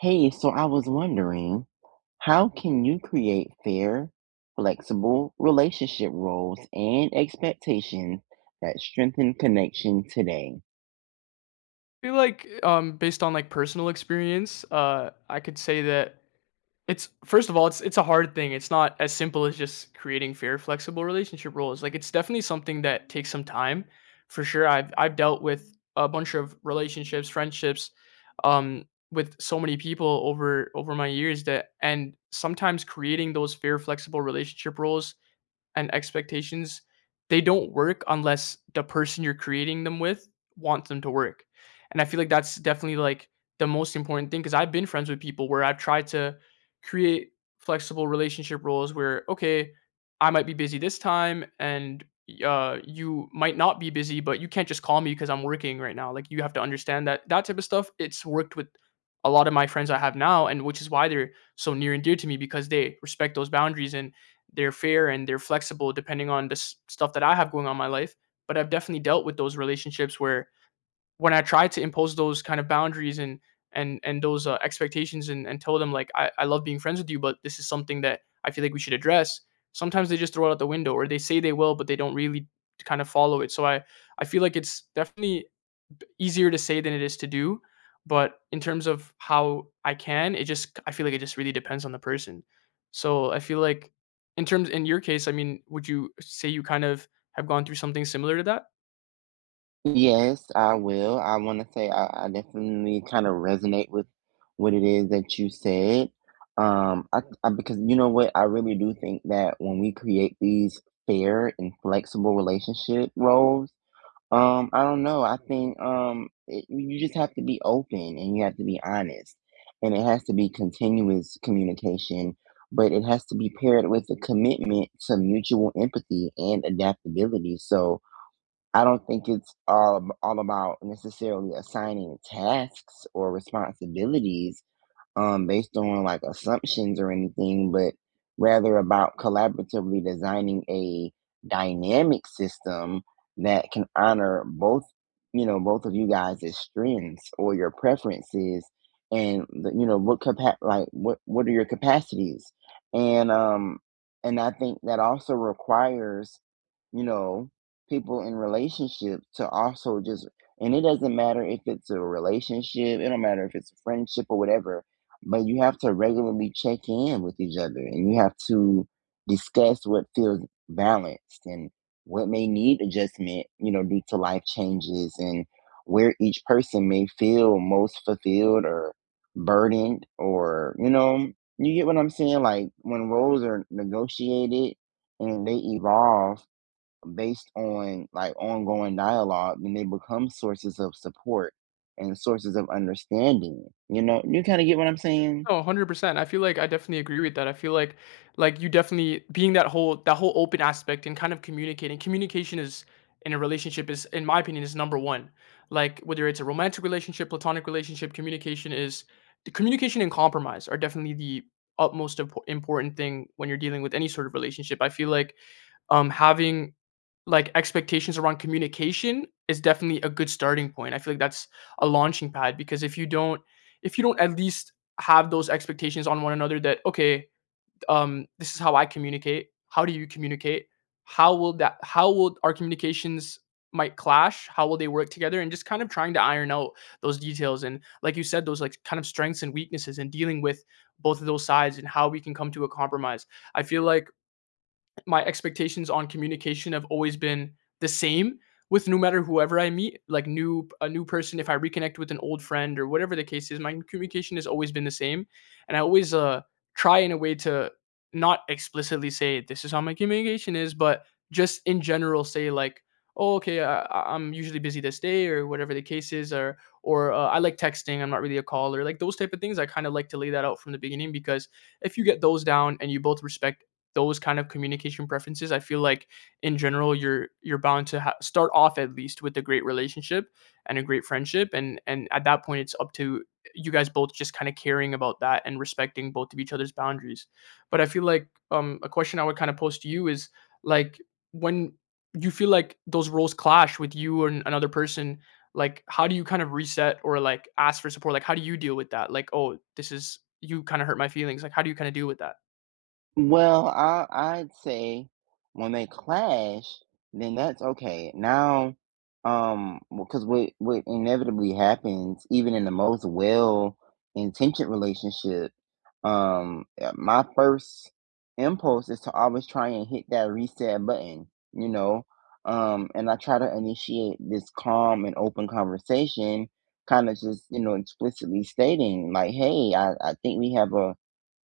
Hey, so I was wondering, how can you create fair, flexible relationship roles and expectations that strengthen connection today? Based on like personal experience, I could say that it's first of all, it's a hard thing. It's not as simple as just creating fair, flexible relationship roles. Like it's definitely something that takes some time, for sure. I've dealt with a bunch of relationships, friendships, um, with so many people over my years that, and sometimes creating those fair, flexible relationship roles and expectations, they don't work unless the person you're creating them with wants them to work. And I feel like that's definitely like the most important thing because I've been friends with people where I've tried to create flexible relationship roles where, okay, I might be busy this time and you might not be busy, but you can't just call me because I'm working right now. Like you have to understand that that type of stuff. It's worked with a lot of my friends I have now, and which is why they're so near and dear to me because they respect those boundaries and they're fair and they're flexible depending on the stuff that I have going on in my life. But I've definitely dealt with those relationships where when I try to impose those kind of boundaries and and those expectations and tell them like I love being friends with you, but this is something that I feel like we should address. Sometimes they just throw it out the window or they say they will, but they don't really kind of follow it. So I feel like it's definitely easier to say than it is to do, but in terms of how I can, it just, I feel like it just really depends on the person. So I feel like, in terms, in your case, I mean, would you say you kind of have gone through something similar to that? Yes, I will. I want to say I definitely kind of resonate with what it is that you said. Because you know what, I really do think that when we create these fair and flexible relationship roles, I don't know. I think you just have to be open and you have to be honest, and it has to be continuous communication, but it has to be paired with a commitment to mutual empathy and adaptability. So I don't think it's all about necessarily assigning tasks or responsibilities based on like assumptions or anything, but rather about collaboratively designing a dynamic system that can honor both, you know, both of you guys' strengths or your preferences and the, you know like what are your capacities and um and I think that also requires you know, people in relationships to also just and it doesn't matter if it's a relationship, it don't matter if it's a friendship or whatever, but you have to regularly check in with each other and you have to discuss what feels balanced and what may need adjustment, you know, due to life changes and where each person may feel most fulfilled or burdened or, you know, you get what I'm saying? Like when roles are negotiated and they evolve based on like ongoing dialogue, then they become sources of support and sources of understanding. You know, you kind of get what I'm saying? No, 100%. I feel like I definitely agree with that. I feel like you definitely being that whole open aspect and kind of communicating. Communication is, in a relationship, is, in my opinion, is number one. Like whether it's a romantic relationship, platonic relationship, communication is the communication and compromise are definitely the utmost important thing when you're dealing with any sort of relationship. I feel like having, like, expectations around communication is definitely a good starting point. I feel like that's a launching pad because if you don't at least have those expectations on one another that, "Okay, this is how I communicate. How do you communicate? How will our communications might clash? How will they work together?" And just kind of trying to iron out those details and, like you said, those, like, kind of strengths and weaknesses and dealing with both of those sides and how we can come to a compromise. I feel like my expectations on communication have always been the same with, no matter whoever I meet, like new a new person, if I reconnect with an old friend or whatever the case is, my communication has always been the same, and I always try in a way to not explicitly say this is how my communication is, but just in general say like, oh okay, I'm usually busy this day or whatever the case is, or I like texting, I'm not really a caller, like those type of things. I kind of like to lay that out from the beginning because if you get those down and you both respect those kind of communication preferences, I feel like in general you're bound to start off at least with a great relationship and a great friendship, and at that point it's up to you guys both just kind of caring about that and respecting both of each other's boundaries. But I feel like a question I would kind of pose to you is, like, when you feel like those roles clash with you and another person, like how do you kind of reset or like ask for support? Like how do you deal with that? Like, oh this is, you kind of hurt my feelings, like how do you kind of deal with that? Well, I'd say when they clash, then that's okay. Now, because what inevitably happens, even in the most well-intentioned relationship, my first impulse is to always try and hit that reset button, you know, and I try to initiate this calm and open conversation, kind of just, you know, explicitly stating like, "Hey, I think we have a."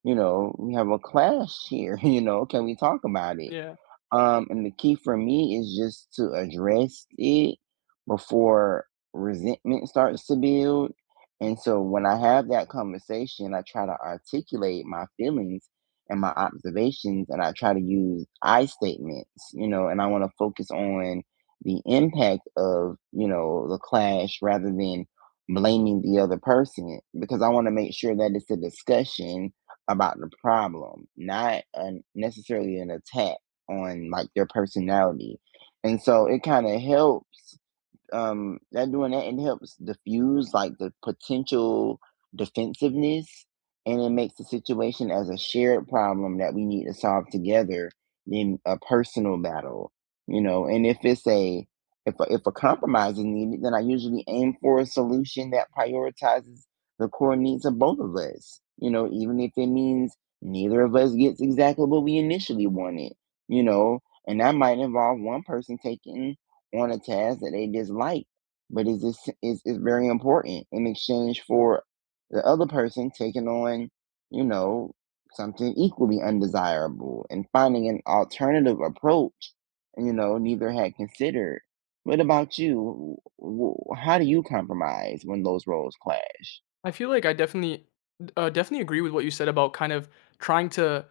You know, we have a clash here, you know, can we talk about it? Yeah, And the key for me is just to address it before resentment starts to build. And so when I have that conversation, I try to articulate my feelings and my observations, and I try to use I statements, you know, and I want to focus on the impact of, you know, the clash rather than blaming the other person because I want to make sure that it's a discussion about the problem, not a, necessarily an attack on like their personality. And so it kind of helps that doing that it helps diffuse like the potential defensiveness and it makes the situation as a shared problem that we need to solve together than a personal battle you know and if a compromise is needed then I usually aim for a solution that prioritizes the core needs of both of us, you know, even if it means neither of us gets exactly what we initially wanted, you know, and that might involve one person taking on a task that they dislike, but is this is very important in exchange for the other person taking on, you know, something equally undesirable and finding an alternative approach, you know, neither had considered. What about you? How do you compromise when those roles clash? I feel like I definitely definitely agree with what you said about kind of trying to,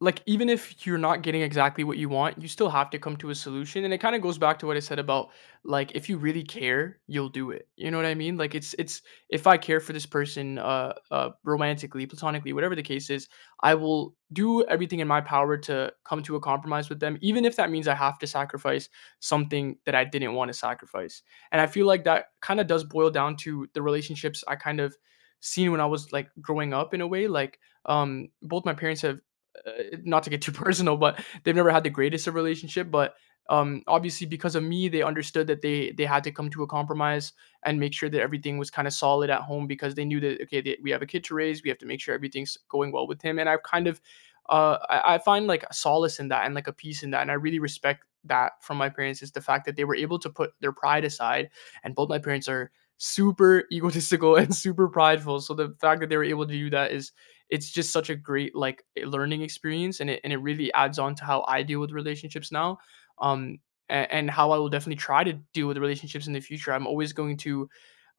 like, even if you're not getting exactly what you want, you still have to come to a solution, and it kind of goes back to what I said about, like, if you really care, you'll do it. You know what I mean? Like it's if I care for this person romantically, platonically, whatever the case is, I will do everything in my power to come to a compromise with them even if that means I have to sacrifice something that I didn't want to sacrifice. And I feel like that kind of does boil down to the relationships I kind of seen when I was like growing up in a way. Both my parents have, not to get too personal, but they've never had the greatest of relationship. But obviously, because of me, they understood that they had to come to a compromise and make sure that everything was kind of solid at home because they knew that okay, we have a kid to raise, we have to make sure everything's going well with him. And I've kind of, I find like solace in that and like a peace in that, and I really respect that from my parents is the fact that they were able to put their pride aside, and both my parents are super egotistical and super prideful. So the fact that they were able to do that is, it's just such a great like learning experience, and it really adds on to how I deal with relationships now. Um and how I will definitely try to deal with relationships in the future. I'm always going to,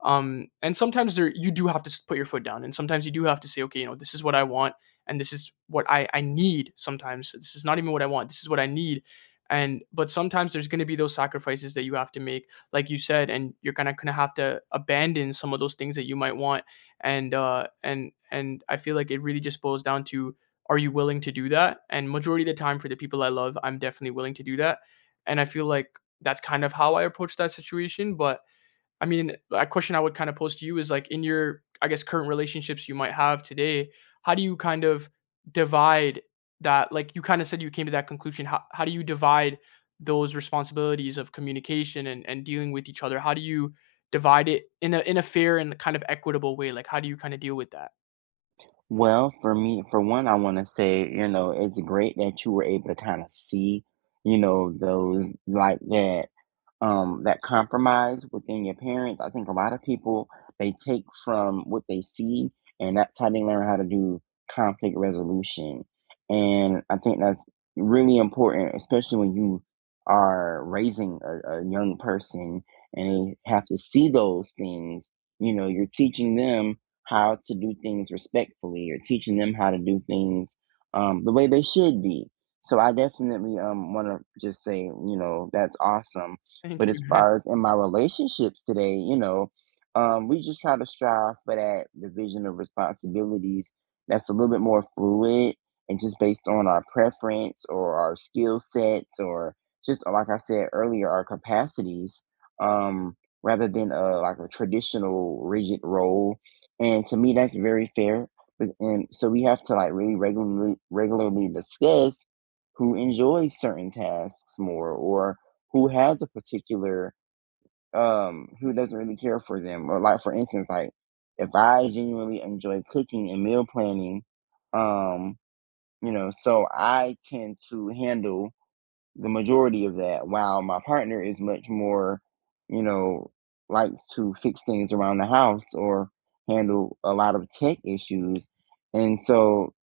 and sometimes there you do have to put your foot down, and sometimes you do have to say okay, you know, this is what I want, and this is what I need. Sometimes this is not even what I want, this is what I need. And but sometimes there's going to be those sacrifices that you have to make, like you said, and you're kind of gonna have to abandon some of those things that you might want. And and I feel like it really just boils down to, are you willing to do that? And majority of the time for the people I love, I'm definitely willing to do that. And I feel like that's kind of how I approach that situation. But I mean, a question I would kind of pose to you is, like, in your, I guess, current relationships you might have today, how do you kind of divide that? Like you kind of said you came to that conclusion. How do you divide those responsibilities of communication and dealing with each other? How do you divide it in a fair and kind of equitable way? Like how do you kind of deal with that? Well, for me, for one, I want to say, you know, it's great that you were able to kind of see, you know, those like that that compromise within your parents. I think a lot of people they take from what they see, and that's how they learn how to do conflict resolution. And I think that's really important, especially when you are raising a young person and they have to see those things. You know, you're teaching them how to do things respectfully. You're teaching them how to do things the way they should be. So I definitely want to just say, you know, that's awesome, Thank but as you. far as in my relationships today, you know, we just try to strive for that division of responsibilities that's a little bit more fluid and just based on our preference or our skill sets or just like I said earlier, our capacities, um, rather than a traditional rigid role. And to me, that's very fair. And so we have to like really regularly discuss who enjoys certain tasks more or who has a particular who doesn't really care for them, or like for instance, like if I genuinely enjoy cooking and meal planning, um you know, so I tend to handle the majority of that, while my partner is much more, you know, likes to fix things around the house or handle a lot of tech issues, and so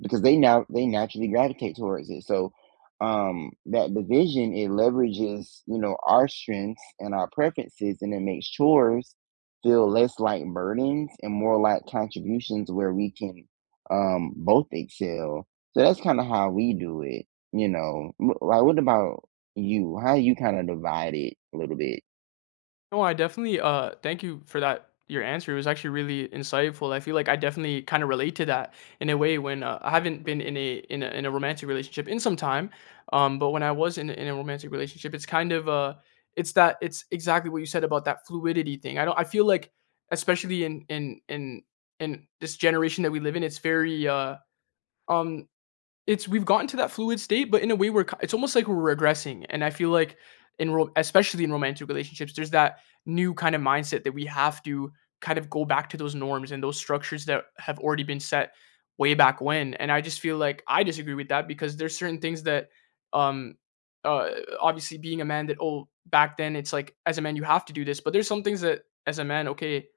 because they now they naturally gravitate towards it. So that division, it leverages, you know, our strengths and our preferences, and it makes chores feel less like burdens and more like contributions where we can both excel. So that's kind of how we do it, you know. Like what about you? How you kind of divide it a little bit? No, I definitely thank you for that, your answer. It was actually really insightful. I feel like I definitely kind of relate to that in a way when I haven't been in a in a in a romantic relationship in some time. But when I was in in a romantic relationship, it's kind of it's that it's exactly what you said about that fluidity thing. I don't I feel like, especially in this generation that we live in, it's very um it's, we've gotten to that fluid state, but in a way we're ki it's almost like we're regressing, and I feel like in ro especially in romantic relationships, there's that new kind of mindset that we have to kind of go back to those norms and those structures that have already been set way back when, and I just feel like I disagree with that because there's certain things that, um, uh, obviously being a man that, "Oh, back then it's like, as a man, you have to do this," but there's some things that as a man, okay,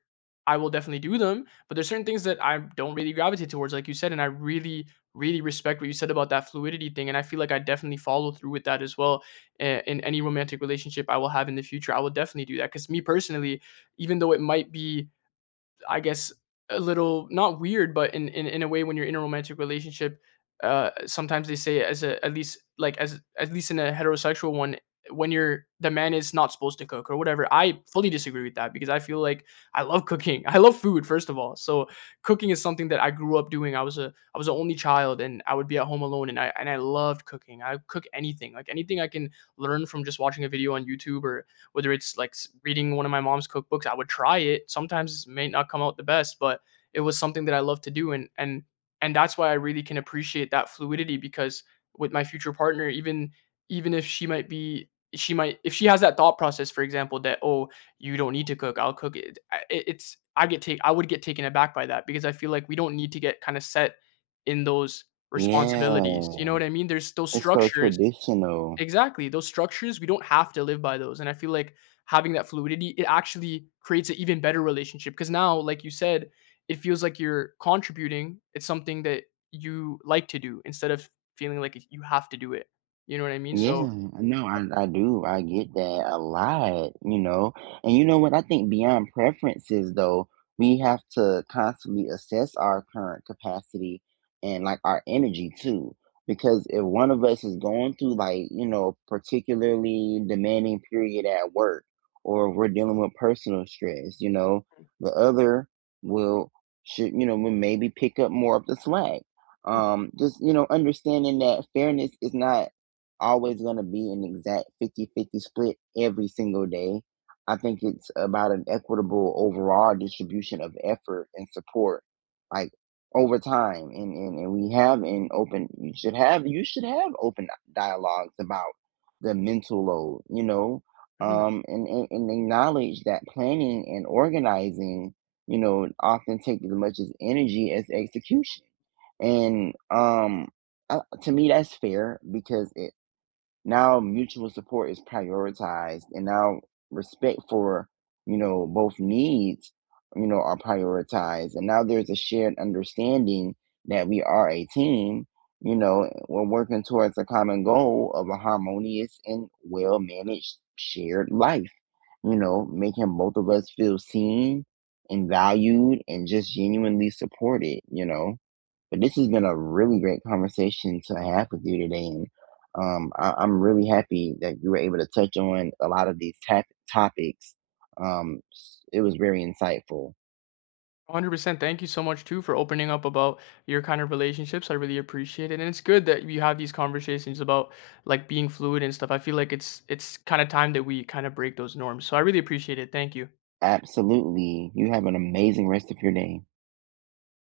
I will definitely do them, but there's certain things that I don't really gravitate towards, like you said, and I really respect what you said about that fluidity thing, and I feel like I definitely follow through with that as well. In any romantic relationship I will have in the future, I will definitely do that. Because me personally, even though it might be, I guess, a little not weird, but in a way when you're in a romantic relationship, sometimes they say as a at least like as at least in a heterosexual one, when you're the man is not supposed to cook or whatever. I fully disagree with that because I feel like I love cooking. I love food, first of all. So cooking is something that I grew up doing. I was the only child and I would be at home alone, and I loved cooking. I cook anything, like anything I can learn from just watching a video on YouTube, or whether it's like reading one of my mom's cookbooks, I would try it. Sometimes it may not come out the best, but it was something that I love to do, and that's why I really can appreciate that fluidity because with my future partner, even if she might be, she might if she has that thought process for example that, oh you don't need to cook, I'll cook it. It's, I would get taken aback by that because I feel like we don't need to get kind of set in those responsibilities, you know Yeah. what I mean? There's those It's so structures. traditional. Exactly, those structures, we don't have to live by those, and I feel like having that fluidity, it actually creates an even better relationship. Because now, like you said, it feels like you're contributing, it's something that you like to do instead of feeling like you have to do it, you know what I mean? Yeah, So no, I do. I get that a lot, you know. And you know what? I think beyond preferences, though, we have to constantly assess our current capacity and like our energy too. Because if one of us is going through like, you know, particularly demanding period at work, or we're dealing with personal stress, you know, the other will should, you know, will maybe pick up more of the slack. Mhm, Just, you know, understanding that fairness is not always going to be an exact 50/50 split every single day. I think it's about an equitable overall distribution of effort and support, like over time. And we have an open, you should have open dialogues about the mental load, you know, mhm, and acknowledge that planning and organizing, you know, often take as much as energy as execution. And, um, to me that's fair because it now mutual support is prioritized, and now respect for, you know, both needs, you know, are prioritized, and now there's a shared understanding that we are a team, you know, we're working towards a common goal of a harmonious and well managed shared life, you know, making both of us feel seen and valued and just genuinely supported, you know. But this has been a really great conversation to have with you today, and I'm really happy that you were able to touch on a lot of these tap topics. It was very insightful. 100%, thank you so much too for opening up about your kind of relationships, I really appreciate it, and it's good that you have these conversations about, like, being fluid and stuff, I feel like it's kinda time that we kinda break those norms, so I really appreciate it, thank you. Absolutely. You have an amazing rest of your day.